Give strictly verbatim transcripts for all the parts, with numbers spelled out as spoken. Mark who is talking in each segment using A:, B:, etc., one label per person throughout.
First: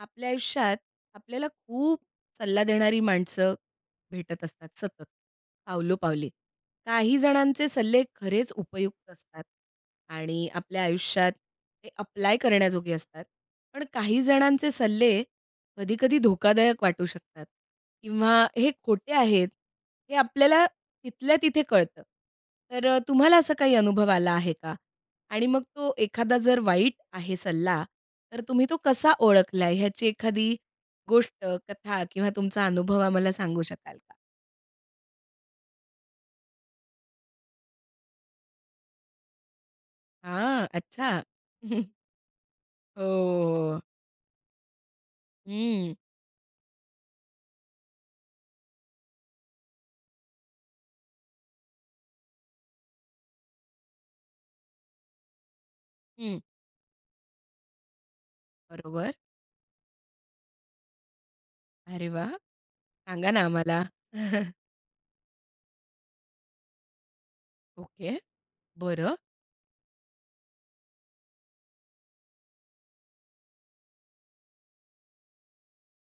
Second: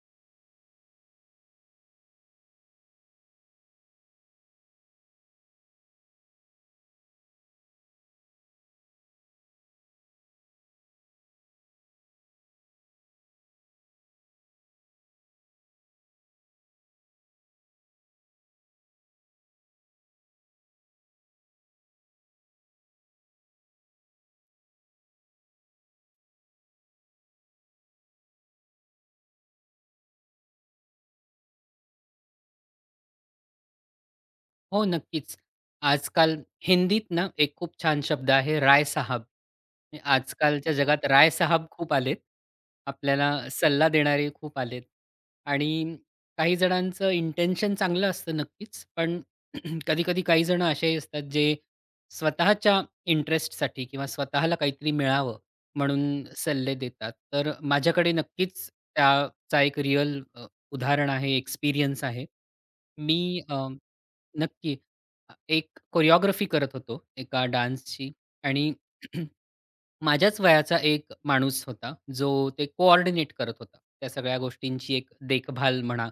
A: आपल्या आयुष्यात आपल्याला खूप सल्ला देणारी माणसं भेटत असतात सतत, पावलोपावली. काही जणांचे सल्ले खरेच उपयुक्त असतात आणि आपल्या आयुष्यात ते अप्लाय करण्याजोगे असतात. पण काही जणांचे सल्ले कधी-कधी धोकादायक वाटू शकतात किंवा हे खोटे आहेत, हे आपल्याला तिथल्या तिथे कळतं. तर अ, तुम्हाला असा काही अनुभव आला आहे का? आणि मग तो एखादा जर वाईट आहे सल्ला, तर तुम्ही तो कसा ओळखला ह्याची एखादी गोष्ट, कथा किंवा तुमचा अनुभव आम्हाला सांगू शकाल का?
B: हो, नक्कीच. आजकाल हिंदीत ना, एक खूप छान शब्द आहे राय साहब. म्हणजे
A: हां,
B: आजकालच्या जगात
A: अच्छा.
B: राय साहब खूप आलेत.
A: हो,
B: आपल्याला
A: हो.
B: सल्ला देणारे खूप आलेत आणि
A: हं,
B: काही जणांचं इंटेन्शन चांगलं असतं नक्कीच. पण कधी-कधी काही जण असेही असतात, जे स्वतःच्या इंटरेस्टसाठी किंवा स्वतःला काहीतरी मिळावं म्हणून
A: हं.
B: सल्ले देतात. तर माझ्याकडे नक्कीच
A: बरोबर.
B: त्याचा एक रिअल उदाहरण आहे, एक्सपिरियन्स
A: अरे
B: आहे.
A: वाह!
B: मी
A: सांगा ना आम्हाला.
B: नक्की. अ, एक कोरिओग्राफी करत होतो एका डान्सची
A: ओके.
B: आणि
A: बरं.
B: माझ्याच वयाचा एक माणूस होता, जो ते कोऑर्डिनेट करत होता. त्या सगळ्या गोष्टींची एक देखभाल म्हणा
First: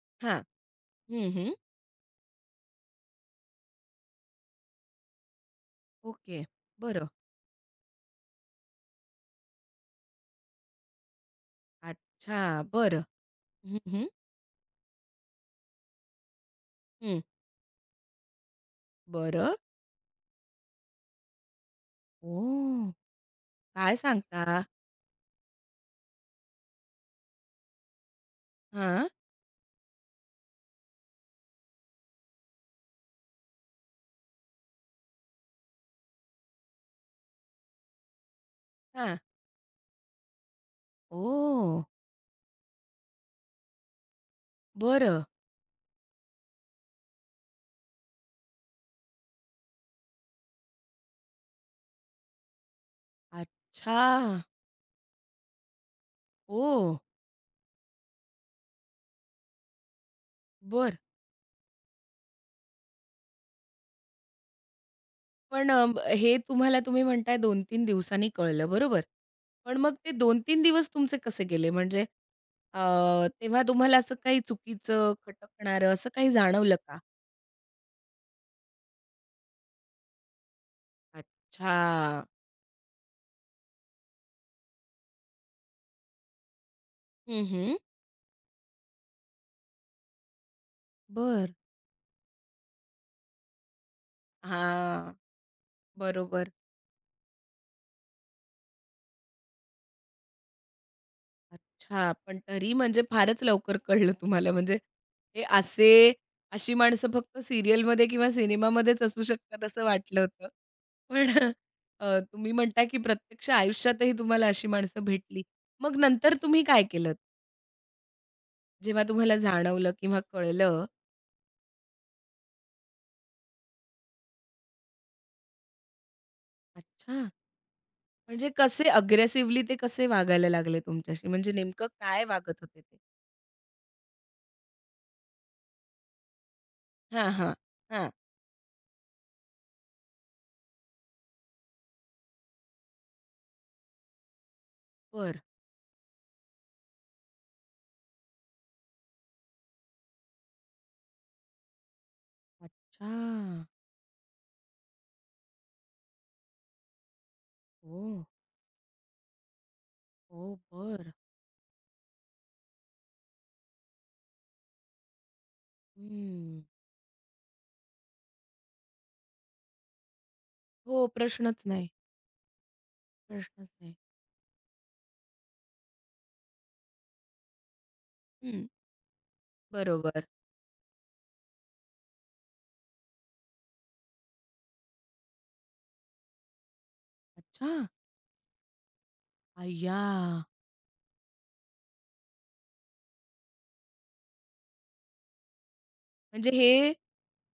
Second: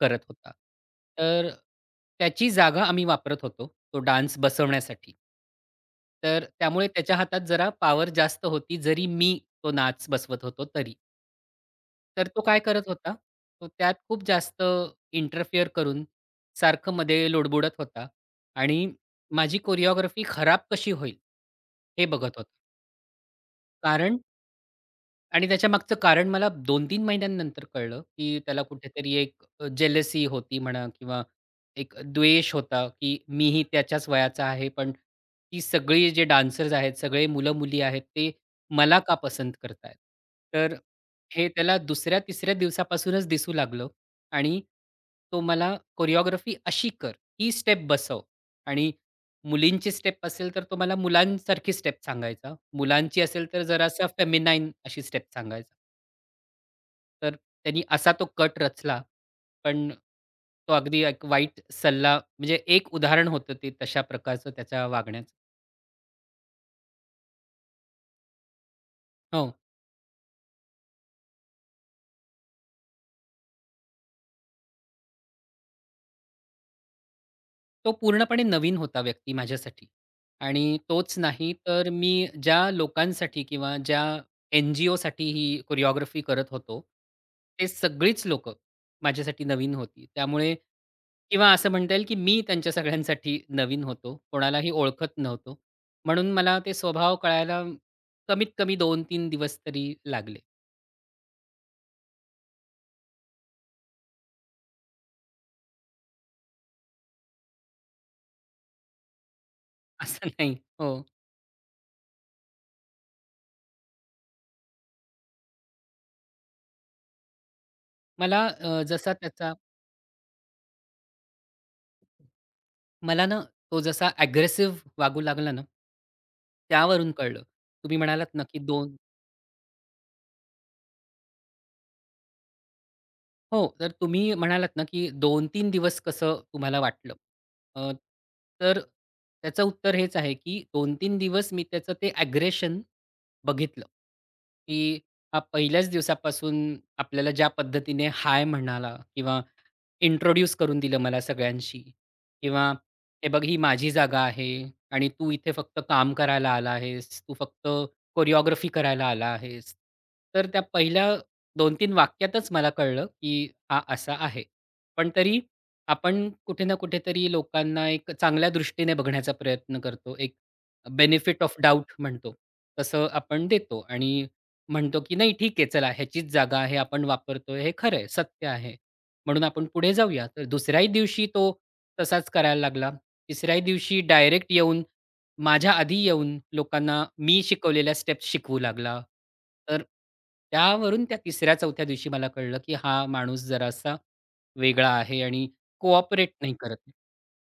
B: करत
A: हां.
B: होता.
A: हं,
B: तर
A: हं.
B: त्याची जागा आम्ही वापरत होतो, तो डान्स बसवण्यासाठी.
A: ओके.
B: तर त्यामुळे
A: बरं.
B: त्याच्या हातात जरा पॉवर जास्त होती, जरी मी तो नाच बसवत होतो तरी. तर
A: अच्छा.
B: तो काय करत
A: बरं.
B: होता, तो
A: हं,
B: त्यात
A: हं.
B: खूप जास्त इंटरफिअर करून सारखं
A: हं.
B: मध्ये लोडबुडत होता आणि
A: बरं.
B: माझी कोरिओग्राफी खराब कशी होईल, हे बघत होता.
A: ओह! काय
B: कारण
A: सांगता?
B: आणि त्याच्यामागचं कारण मला दोन-तीन महिन्यांनंतर कळलं, की त्याला
A: हां,
B: कुठेतरी एक जेलसी होती म्हणा किंवा एक द्वेष होता, की मीही त्याच्याच वयाचा आहे, पण ती सगळी जे डान्सर्स आहेत, सगळे मुलं-मुली आहेत, ते मला का
A: हां.
B: पसंत करतायत? तर हे
A: ओह!
B: त्याला दुसऱ्या-तिसऱ्या दिवसापासूनच दिसू लागलं आणि
A: बरं.
B: तो मला कोरिओग्राफी अशी कर, ही स्टेप बसव आणि मुलींची स्टेप असेल तर तुम्हाला मुलांसारखी स्टेप सांगायचा. मुलांची असेल तर
A: अच्छा.
B: जरासा फेमिनाईन अशी स्टेप सांगायचा.
A: ओ,
B: तर त्यांनी असा तो कट रचला. पण तो
A: बरं.
B: अगदी एक वाईट सल्ला म्हणजे एक उदाहरण होतं ते तशा प्रकारचं त्याच्या वागण्याचं.
A: पण अ, हे तुम्हाला तुम्ही म्हणताय दोन तीन दिवसांनी कळलं बरोबर.
B: हो.
A: पण मग ते दोन तीन दिवस तुमचे कसे गेले? म्हणजे अ, तेव्हा तुम्हाला असं काही चुकीचं, खटकणारं असं काही जाणवलं का?
B: तो पूर्णपणे नवीन होता व्यक्ती माझ्यासाठी आणि तोच नाही तर
A: अच्छा.
B: मी ज्या लोकांसाठी किंवा ज्या एन-जी-ओसाठी ही कोरिओग्राफी करत होतो,
A: हं,
B: ते
A: हं.
B: सगळीच लोकं माझ्यासाठी नवीन होती. त्यामुळे
A: बरं.
B: किंवा असं म्हणता येईल, की मी त्यांच्या सगळ्यांसाठी नवीन होतो. कोणालाही
A: हां.
B: ओळखत नव्हतो. म्हणून
A: बरोबर.
B: मला ते स्वभाव कळायला कमीत कमी दोन-तीन दिवस तरी लागले.
A: अच्छा, पण तरी म्हणजे फारच लवकर कळलं तुम्हाला. म्हणजे हे असे अशी माणसं फक्त सीरियलमध्ये किंवा सिनेमामध्येच असू शकतात असं वाटलं
B: असं
A: होतं.
B: नाही. हो.
A: पण अ, तुम्ही म्हणता की प्रत्यक्ष आयुष्यातही तुम्हाला अशी माणसं भेटली. मग नंतर तुम्ही काय केलंत?
B: मला अ,
A: जेव्हा
B: जसा
A: तुम्हाला
B: त्याचा
A: जाणवलं किंवा कळलं
B: मला ना तो जसा अग्रेसिव्ह वागू लागला ना, त्यावरून
A: अच्छा,
B: कळलं. तुम्ही म्हणालात ना,
A: म्हणजे
B: की
A: कसे
B: 2
A: अग्रेसिव्हली ते कसे वागायला लागले तुमच्याशी? म्हणजे नेमकं काय वागत होते ते?
B: हो, तर तुम्ही म्हणालात ना, की दोन-तीन दिवस कसं तुम्हाला वाटलं?
A: हां, हां.
B: अ,
A: हां.
B: तर त्याचं उत्तर हेच आहे, की दोन तीन दिवस मी त्याचं ते अग्रेशन बघितलं, की
A: बरं.
B: हा पहिल्याच दिवसापासून आपल्याला ज्या पद्धतीने हाय म्हणाला किंवा इंट्रोड्यूस करून दिलं मला सगळ्यांशी किंवा
A: अच्छा.
B: "हे बघ ही माझी जागा आहे आणि तू इथे फक्त काम करायला आला आहेस. तू फक्त
A: ओह!
B: कोरिओग्राफी करायला आला आहेस." तर
A: ओह!
B: त्या पहिल्या
A: बरं.
B: दोन-तीन वाक्यातच मला कळलं, की हा असा आहे. पण तरी आपण
A: हं.
B: कुठे ना कुठेतरी लोकांना एक चांगल्या दृष्टीने बघण्याचा प्रयत्न करतो. एक
A: हो,
B: बेनिफिट ऑफ
A: प्रश्नच नाही,
B: डाउट म्हणतो, तसं आपण
A: प्रश्नच
B: देतो
A: नाही.
B: आणि म्हणतो, की "नाही ठीक आहे, चला ह्याचीच जागा आहे, आपण वापरतोय, हे खरं आहे, सत्य
A: हं,
B: आहे. म्हणून आपण पुढे
A: बरोबर.
B: जाऊया." तर दुसऱ्याही दिवशी तो तसाच करायला लागला. तिसऱ्याही दिवशी डायरेक्ट येऊन, माझ्या आधी येऊन लोकांना मी
A: अच्छा,
B: शिकवलेल्या स्टेप्स शिकवू लागला. तर
A: अय्या!
B: त्यावरून त्या तिसऱ्या-चौथ्या दिवशी मला कळलं, की हा माणूस जरासा वेगळा आहे आणि कोऑपरेट
A: म्हणजे
B: नाही करत.
A: हे,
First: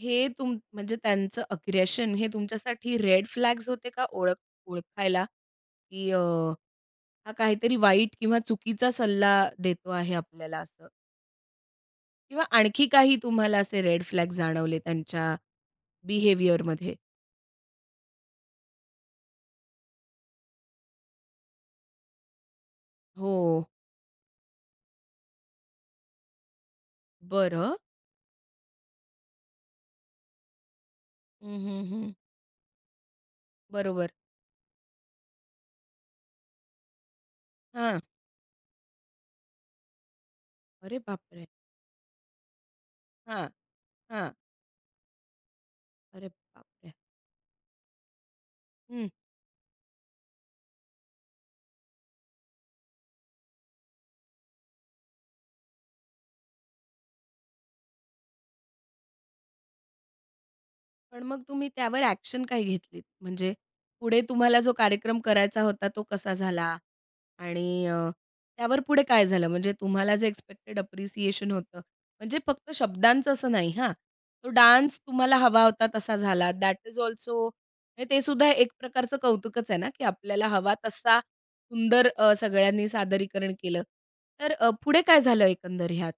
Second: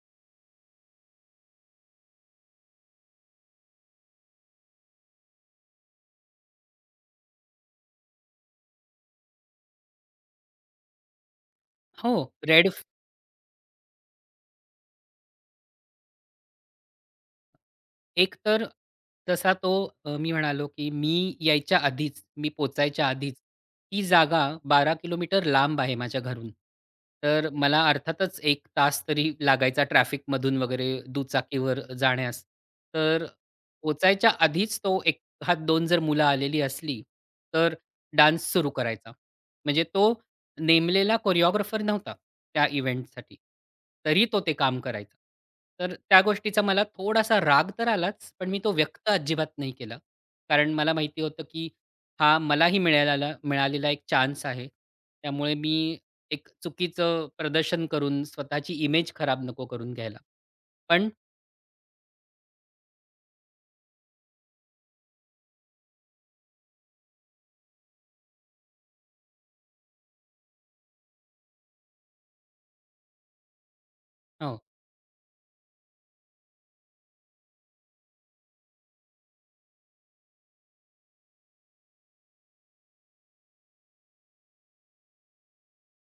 A: हे तुम म्हणजे त्यांचं अग्रेशन हे तुमच्यासाठी रेड फ्लॅग्स होते का ओळख ओळखायला, की अ, हा काहीतरी वाईट किंवा चुकीचा सल्ला देतो आहे आपल्याला असं?
B: हो.
A: किंवा
B: रेड
A: आणखी काही तुम्हाला असे रेड फ्लॅग जाणवले त्यांच्या बिहेवियरमध्ये?
B: एक तर तसा तो अ, मी म्हणालो, की मी यायच्या आधीच, मी पोचायच्या
A: हो,
B: आधीच ती जागा बारा किलोमीटर लांब आहे माझ्या घरून. तर
A: बरं.
B: मला अर्थातच एक तास तरी लागायचा ट्रॅफिकमधून वगैरे
A: हं,
B: दुचाकीवर
A: हं, हं.
B: जाण्यास. तर
A: बरोबर.
B: पोचायच्या आधीच तो एक हात दोन जर मुलं आलेली असली, तर
A: हां.
B: डान्स सुरू करायचा. म्हणजे तो
A: अरे
B: नेमलेला
A: बापरे!
B: कोरिओग्राफर नव्हता त्या इव्हेंटसाठी.
A: हां,
B: तरी
A: हां.
B: तो ते काम करायचा. तर त्या
A: अरे
B: गोष्टीचा मला
A: बापरे!
B: थोडासा राग तर आलाच, पण मी तो
A: हं.
B: व्यक्त अजिबात नाही केला. कारण मला माहिती होतं, की हा मलाही मिळालेला मिळालेला एक चान्स आहे. त्यामुळे मी एक चुकीचं प्रदर्शन करून स्वतःची इमेज खराब नको करून घ्यायला. पण
A: पण मग तुम्ही त्यावर ॲक्शन काय घेतलीत? म्हणजे पुढे तुम्हाला जो कार्यक्रम करायचा होता तो कसा झाला? आणि अ, त्यावर पुढे काय झालं? म्हणजे तुम्हाला जे एक्स्पेक्टेड अप्रिसिएशन होतं, म्हणजे फक्त शब्दांचं असं नाही हां. तो
B: हो.
A: डान्स तुम्हाला हवा होता तसा झाला. दॅट इज अल्सो म्हणजे ते सुद्धा एक प्रकारचं कौतुकच आहे ना, की आपल्याला हवा तसा सुंदर अ, सगळ्यांनी सादरीकरण केलं. तर अ, पुढे काय झालं एकंदर ह्यात?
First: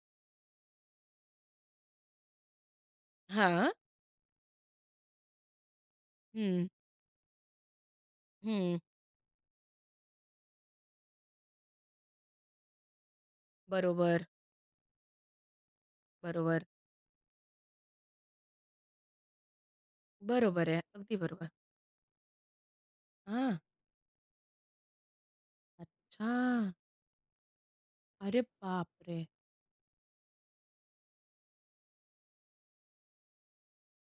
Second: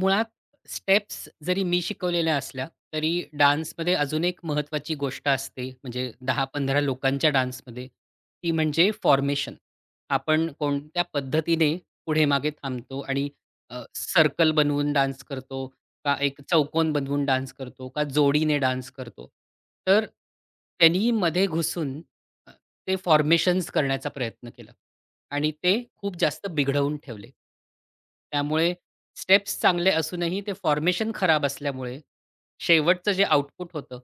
B: मुळात स्टेप्स जरी मी शिकवलेल्या असल्या, तरी
A: हां.
B: डान्समध्ये अजून एक महत्त्वाची गोष्ट असते, म्हणजे
A: हं,
B: दहा-पंधरा लोकांच्या डान्समध्ये, ती
A: हं.
B: म्हणजे फॉर्मेशन. आपण कोणत्या पद्धतीने पुढे-मागे थांबतो आणि अ,
A: बरोबर,
B: सर्कल बनवून डान्स करतो, का एक
A: बरोबर.
B: चौकोन बनवून डान्स करतो, का जोडीने डान्स करतो. तर
A: बरोबर आहे.
B: त्यांनी
A: अगदी
B: मध्ये
A: बरोबर.
B: घुसून अ, ते
A: हां.
B: फॉर्मेशन्स करण्याचा प्रयत्न केला आणि ते खूप
A: अच्छा.
B: जास्त बिघडवून ठेवले.
A: अरे
B: त्यामुळे
A: बापरे!
B: स्टेप्स चांगले असूनही ते फॉर्मेशन खराब असल्यामुळे, शेवटचं जे आउटपुट होतं,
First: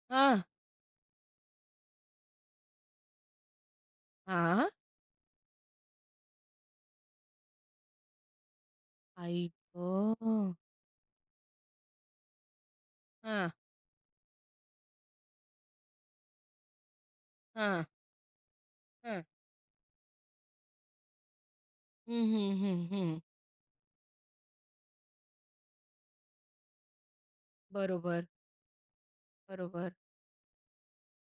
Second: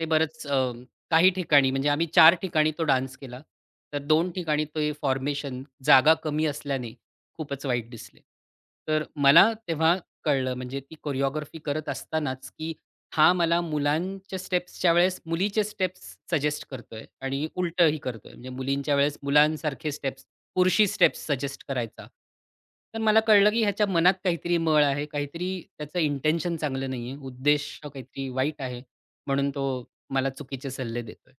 B: ते
A: हां,
B: बरंच अ, काही ठिकाणी म्हणजे आम्ही चार ठिकाणी तो डान्स केला. तर दोन ठिकाणी
A: हां.
B: ते फॉर्मेशन जागा कमी असल्याने खूपच वाईट दिसले. तर
A: आई
B: मला तेव्हा
A: गं!
B: कळलं म्हणजे ती कोरिओग्राफी करत असतानाच, की हा
A: हां,
B: मला मुलांच्या स्टेप्सच्या वेळेस मुलीचे स्टेप्स सजेस्ट करतोय आणि
A: हां,
B: उलटंही करतोय. म्हणजे मुलींच्या वेळेस
A: हां.
B: मुलांसारखे स्टेप्स पुरुषी स्टेप्स सजेस्ट करायचा.
A: हं, हं, हं,
B: तर
A: हं.
B: मला कळलं, की ह्याच्या मनात काहीतरी मळ आहे. काहीतरी त्याचं इंटेन्शन चांगलं नाहीये. उद्देश
A: बरोबर,
B: काहीतरी वाईट आहे. म्हणून तो
A: बरोबर.
B: मला चुकीचे सल्ले देतोय.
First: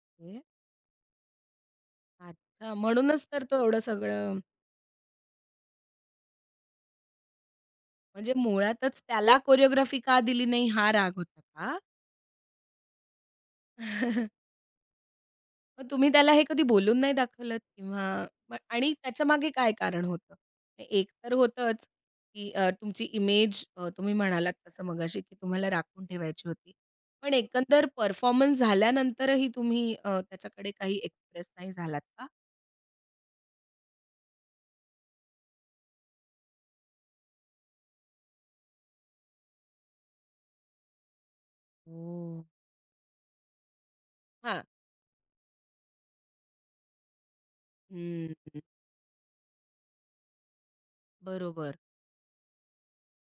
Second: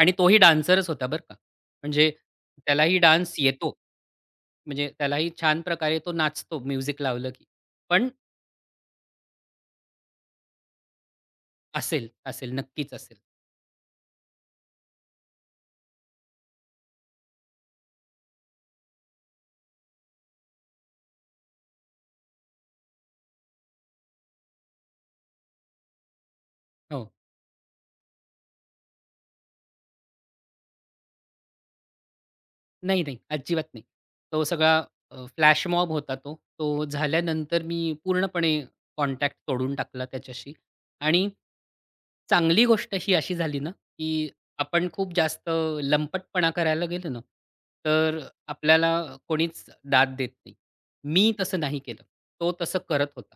B: आणि तोही डान्सरच होता बरं का. म्हणजे
A: अच्छा.
B: त्यालाही
A: म्हणूनच
B: डान्स
A: तर तो
B: येतो.
A: एवढं सगळं
B: म्हणजे त्यालाही छान प्रकारे तो नाचतो म्युझिक लावलं की. पण
A: म्हणजे मुळातच त्याला कोरिओग्राफी का दिली नाही हा राग होता का?
B: असेल, असेल. नक्कीच असेल.
A: मग तुम्ही त्याला हे कधी बोलून नाही दाखवलत किंवा मग आणि त्याच्यामागे काय कारण होतं? म्हणजे एक तर होतंच, की अ, तुमची इमेज तुम्ही म्हणालात तसं मगाशी, की तुम्हाला राखून ठेवायची होती.
B: हो.
A: पण एकंदर परफॉर्मन्स झाल्यानंतरही तुम्ही अ, त्याच्याकडे काही एक्सप्रेस नाही झालात का?
B: नाही, नाही. अजिबात नाही. तो सगळा अ, फ्लॅश मॉब होता तो. तो झाल्यानंतर मी पूर्णपणे कॉन्टॅक्ट तोडून टाकला त्याच्याशी आणि
A: ओह!
B: चांगली गोष्ट ही अशी झाली ना, की
A: हां.
B: आपण खूप जास्त लंपटपणा करायला गेलो ना, तर
A: हं, हं.
B: आपल्याला कोणीच दाद देत नाही. मी तसं
A: बरोबर.
B: नाही केलं. तो तसं करत होता.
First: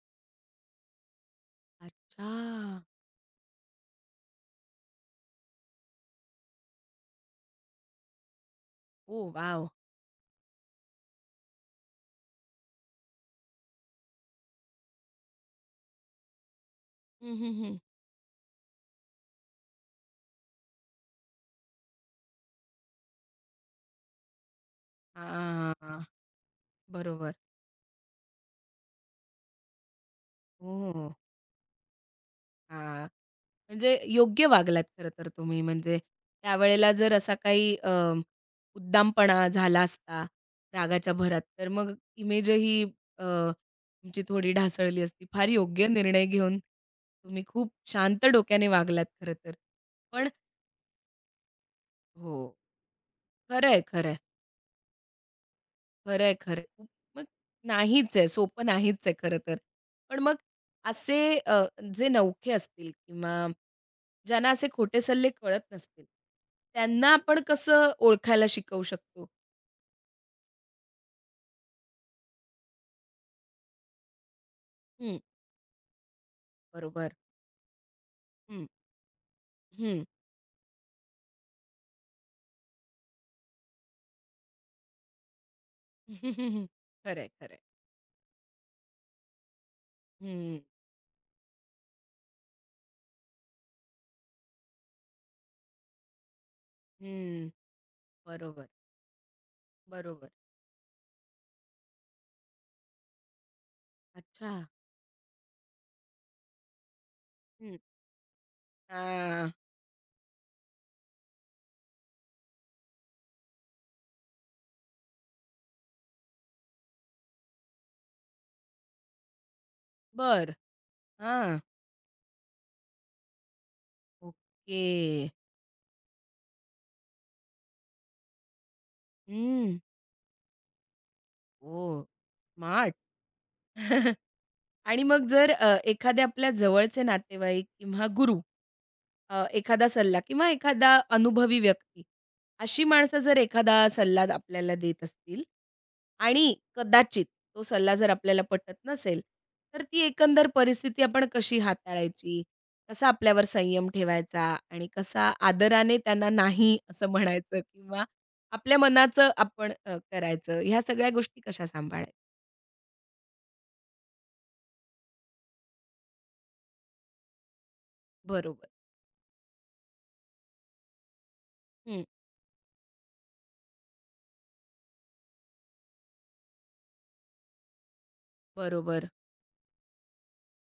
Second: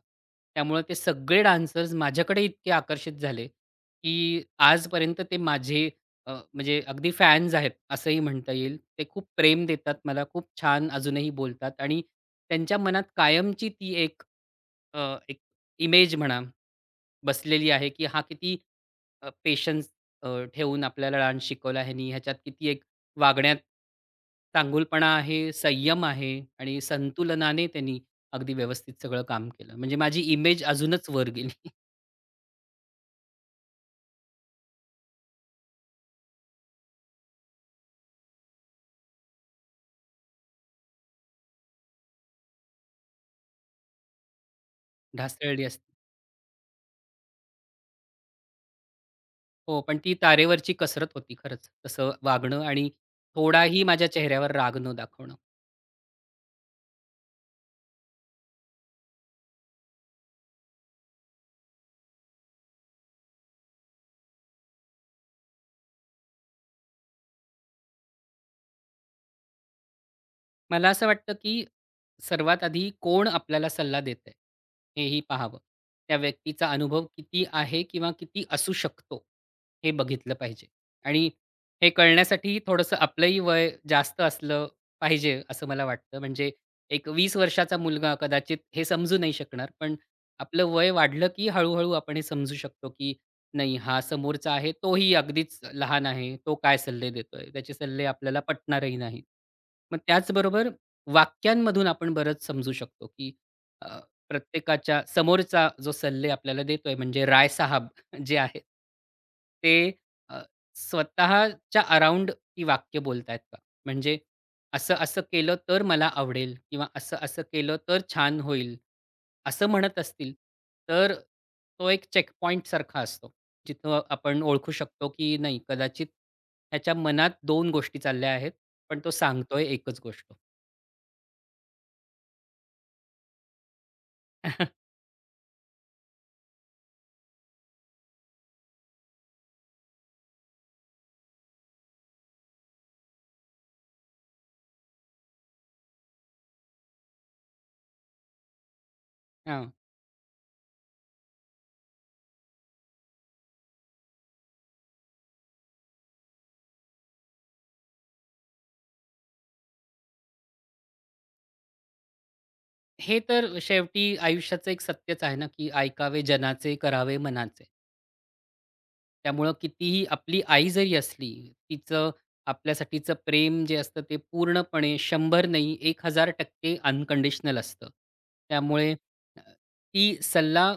B: त्यामुळे ते सगळे डान्सर्स
A: अच्छा.
B: माझ्याकडे इतके आकर्षित झाले, की आजपर्यंत ते माझे अ, म्हणजे अगदी फॅन्स आहेत असंही म्हणता येईल. ते खूप
A: ओह
B: प्रेम
A: वॉव!
B: देतात मला, खूप छान अजूनही बोलतात आणि त्यांच्या मनात कायमची ती एक अ, एक इमेज म्हणा
A: हं, हं,
B: बसलेली
A: हं.
B: आहे, की हा किती अ, पेशन्स अ, ठेवून आपल्याला डान्स शिकवला ह्यानी, ह्याच्यात किती एक वागण्यात चांगुलपणा आहे,
A: हां,
B: संयम आहे आणि
A: बरोबर.
B: संतुलनाने त्यांनी अगदी व्यवस्थित सगळं काम केलं. म्हणजे माझी इमेज
A: ओह!
B: अजूनच वर गेली.
A: हां. म्हणजे योग्य वागलात खरं तर तुम्ही. म्हणजे त्यावेळेला जर असा काही अ, उद्दामपणा झाला असता रागाच्या भरात, तर मग इमेजही अ, तुमची थोडी ढासळली असती. फार
B: ढासळली
A: योग्य
B: असती.
A: निर्णय घेऊन तुम्ही खूप शांत डोक्याने वागलात खरं तर.
B: हो, पण ती
A: पण
B: तारेवरची कसरत होती खरंच, तसं
A: हो.
B: वागणं आणि
A: खरं
B: थोडाही माझ्या
A: आहे,
B: चेहऱ्यावर राग न दाखवणं.
A: खरंय, खरंय. खूप- मग नाहीच आहे, सोपं नाहीच आहे खरं तर. पण मग असे अ, जे नवखे असतील किंवा ज्यांना असे खोटे सल्ले कळत नसतील, त्यांना आपण कसं ओळखायला शिकवू शकतो?
B: मला असं वाटतं, की सर्वात आधी कोण आपल्याला सल्ला देतंय,
A: हं,
B: हेही पाहावं. त्या व्यक्तीचा अनुभव
A: बरोबर.
B: किती आहे किंवा किती
A: हं,
B: असू शकतो, हे
A: हं.
B: बघितलं पाहिजे. आणि हे कळण्यासाठी थोडंसं आपलंही वय जास्त असलं पाहिजे, असं मला वाटतं. म्हणजे एक
A: खरंय,
B: वीस
A: खरंय.
B: वर्षाचा मुलगा कदाचित हे समजू नाही शकणार, पण
A: हं,
B: आपलं वय वाढलं, की हळू आपण हे समजू शकतो, की नाही, हा समोरचा आहे तोही अगदीच लहान आहे. तो काय सल्ले
A: हं.
B: देतोय? त्याचे सल्ले आपल्याला
A: बरोबर,
B: पटणारही नाहीत. मग
A: बरोबर.
B: त्याचबरोबर वाक्यांमधून आपण बरंच समजू शकतो, की अ,
A: अच्छा.
B: प्रत्येकाच्या समोरचा जो सल्ले आपल्याला देतोय म्हणजे राय
A: हं.
B: साहब जे आहेत,
A: हां.
B: ते अ, स्वतःच्या अराउंड ती वाक्य बोलतायत का? म्हणजे असं-असं केलं तर मला आवडेल किंवा असं-असं केलं तर छान होईल, असं म्हणत असतील,
A: बरं.
B: तर
A: हां.
B: तो एक चेकपॉइंटसारखा असतो. जिथं आपण ओळखू
A: ओके.
B: शकतो की नाही कदाचित त्याच्या मनात दोन गोष्टी चालल्या आहेत, पण तो सांगतोय
A: हं.
B: एकच गोष्ट.
A: ओह! स्मार्ट. आणि मग जर अ, एखादे आपल्या जवळचे नातेवाईक किंवा गुरु अ, एखादा सल्ला किंवा एखादा अनुभवी व्यक्ती, अशी माणसं जर एखादा सल्ला आपल्याला देत असतील आणि कदाचित तो सल्ला जर आपल्याला पटत नसेल,
B: हां.
A: तर ती एकंदर परिस्थिती आपण कशी हाताळायची? कसा आपल्यावर संयम ठेवायचा आणि कसा आदराने त्यांना नाही असं म्हणायचं किंवा आपल्या मनाचं आपण अ, करायचं ह्या सगळ्या गोष्टी कशा सांभाळायच्या?
B: हे तर शेवटी आयुष्याचं एक सत्यच आहे ना, की ऐकावे जनाचे, करावे मनाचे.
A: बरोबर.
B: त्यामुळं कितीही आपली आई जरी असली,
A: हं,
B: तिचं आपल्यासाठीचं प्रेम जे असतं ते पूर्णपणे शंभर नाही हजार टक्के अनकंडिशनल असतं. त्यामुळे
A: बरोबर.
B: अ, ती सल्ला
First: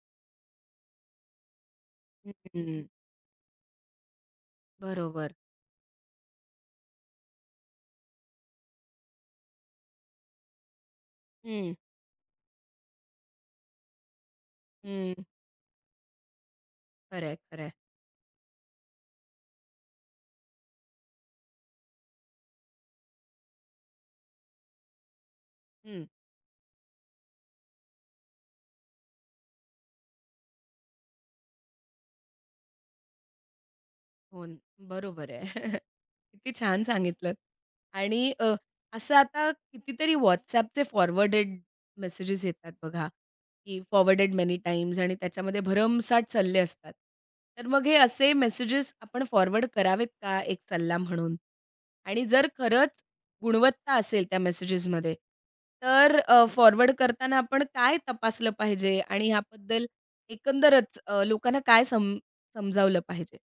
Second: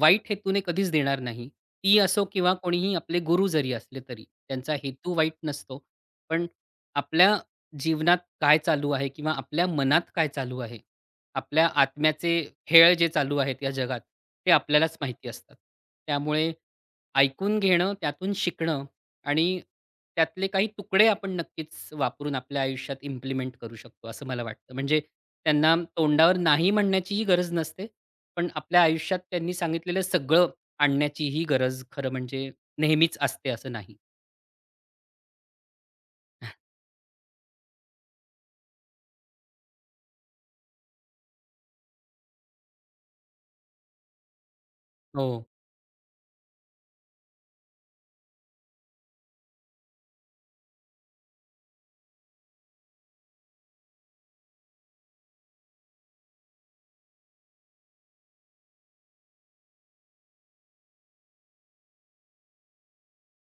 B: वाईट हेतूने कधीच देणार नाही. ती असो
A: हं.
B: किंवा कोणीही आपले गुरु जरी असले तरी. त्यांचा हेतू
A: बरोबर.
B: वाईट नसतो. पण आपल्या जीवनात काय चालू आहे किंवा आपल्या मनात काय चालू आहे, आपल्या
A: हं.
B: आत्म्याचे खेळ जे चालू आहेत या जगात, ते आपल्यालाच
A: हं.
B: माहिती असतात. त्यामुळे
A: खरंय,
B: ऐकून
A: खरंय.
B: घेणं, त्यातून शिकणं आणि त्यातले काही तुकडे आपण नक्कीच वापरून आपल्या आयुष्यात इम्प्लिमेंट करू शकतो, असं मला वाटतं. म्हणजे त्यांना
A: हं.
B: तोंडावर नाही म्हणण्याचीही गरज नसते, पण आपल्या आयुष्यात त्यांनी सांगितलेलं सगळं आणण्याचीही गरज खरं म्हणजे नेहमीच असते असं नाही.
A: हो, न- बरोबर आहे. किती छान सांगितलंत. आणि अ, असं आता कितीतरी WhatsAppचे फॉरवर्डेड मेसेजेस येतात बघा, की फॉरवर्डेड मेनी टाईम्स आणि
B: हो.
A: त्याच्यामध्ये भरमसाठ सल्ले असतात. तर मग हे असे मेसेजेस आपण फॉरवर्ड करावेत का एक सल्ला म्हणून? आणि जर खरंच गुणवत्ता असेल त्या मेसेजेसमध्ये, तर अ, फॉरवर्ड करताना आपण काय तपासलं पाहिजे आणि ह्याबद्दल एकंदरच अ, लोकांना काय सम समजावलं पाहिजे?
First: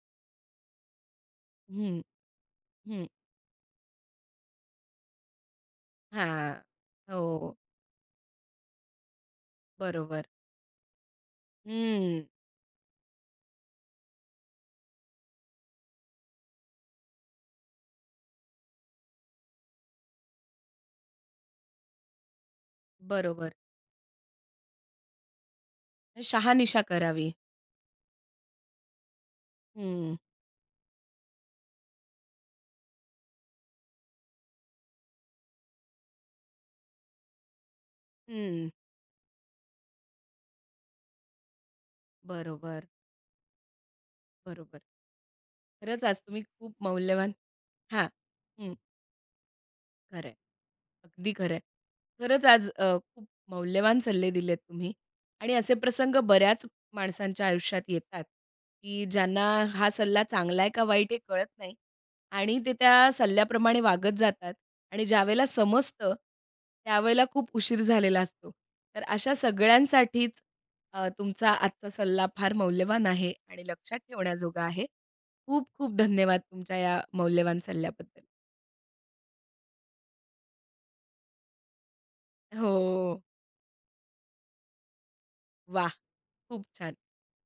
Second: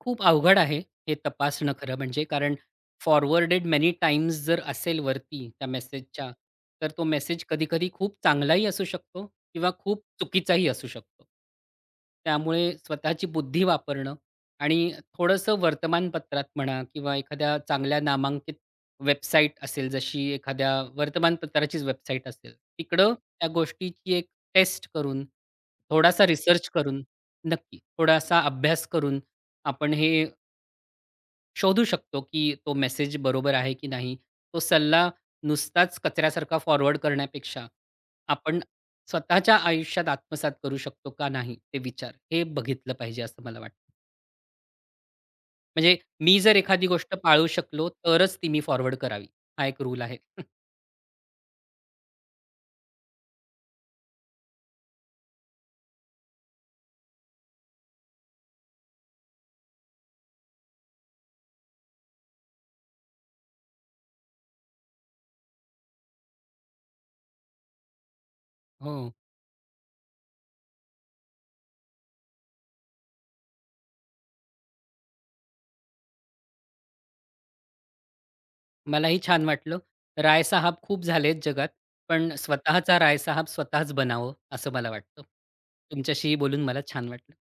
B: खूप अवघड आहे हे तपासणं हं. खरं
A: हं,
B: म्हणजे. कारण
A: हं.
B: फॉरवर्डेड मेनी टाइम्स जर असेल वरती त्या मेसेजच्या,
A: हां.
B: तर तो मेसेज
A: हो,
B: कधी-कधी खूप चांगलाही असू शकतो किंवा खूप
A: बरोबर.
B: चुकीचाही असू शकतो.
A: हं,
B: त्यामुळे स्वतःची बुद्धी वापरणं आणि थोडंसं वर्तमानपत्रात म्हणा किंवा एखाद्या चांगल्या नामांकित वेबसाईट असेल, जशी एखाद्या वर्तमानपत्राचीच वेबसाईट असेल, तिकडं त्या
A: बरोबर.
B: गोष्टीची एक टेस्ट करून, थोडासा रिसर्च
A: शहानिशा
B: करून,
A: करावी.
B: नक्की थोडासा अभ्यास करून आपण हे
A: हं,
B: शोधू शकतो, की तो मेसेज बरोबर आहे की नाही. तो सल्ला नुसताच कचऱ्यासारखा फॉरवर्ड करण्यापेक्षा, आपण
A: हं.
B: स्वतःच्या आयुष्यात आत्मसात करू शकतो का नाही ते विचार, हे
A: बरोबर,
B: बघितलं पाहिजे असं मला वाटतं.
A: बरोबर.
B: म्हणजे
A: खरंच आज
B: मी
A: तुम्ही
B: जर
A: खूप
B: एखादी गोष्ट
A: मौल्यवान
B: पाळू शकलो,
A: हां.
B: तरच ती मी
A: हं,
B: फॉरवर्ड करावी. हा एक रूल आहे.
A: खरं अगदी खरं आहे. खरंच आज अ, खूप मौल्यवान सल्ले दिलेत तुम्ही आणि असे प्रसंग बऱ्याच माणसांच्या आयुष्यात येतात, की ज्यांना हा सल्ला चांगला आहे का वाईट हे कळत नाही आणि ते त्या सल्ल्याप्रमाणे वागत जातात आणि ज्यावेळेला समजतं, त्यावेळेला खूप उशीर झालेला असतो.
B: हो.
A: तर अशा सगळ्यांसाठीच अ, तुमचा आजचा सल्ला फार मौल्यवान आहे आणि लक्षात ठेवण्याजोगा आहे. खूप खूप धन्यवाद तुमच्या या मौल्यवान सल्ल्याबद्दल.
B: मलाही छान वाटलं. रायसाहब खूप झालेत जगात, पण
A: हो,
B: स्वतःचा रायसाहब स्वतःच बनावं असं मला वाटतं.
A: वाह!
B: तुमच्याशी बोलून
A: खूप
B: मला
A: छान.
B: छान वाटलं.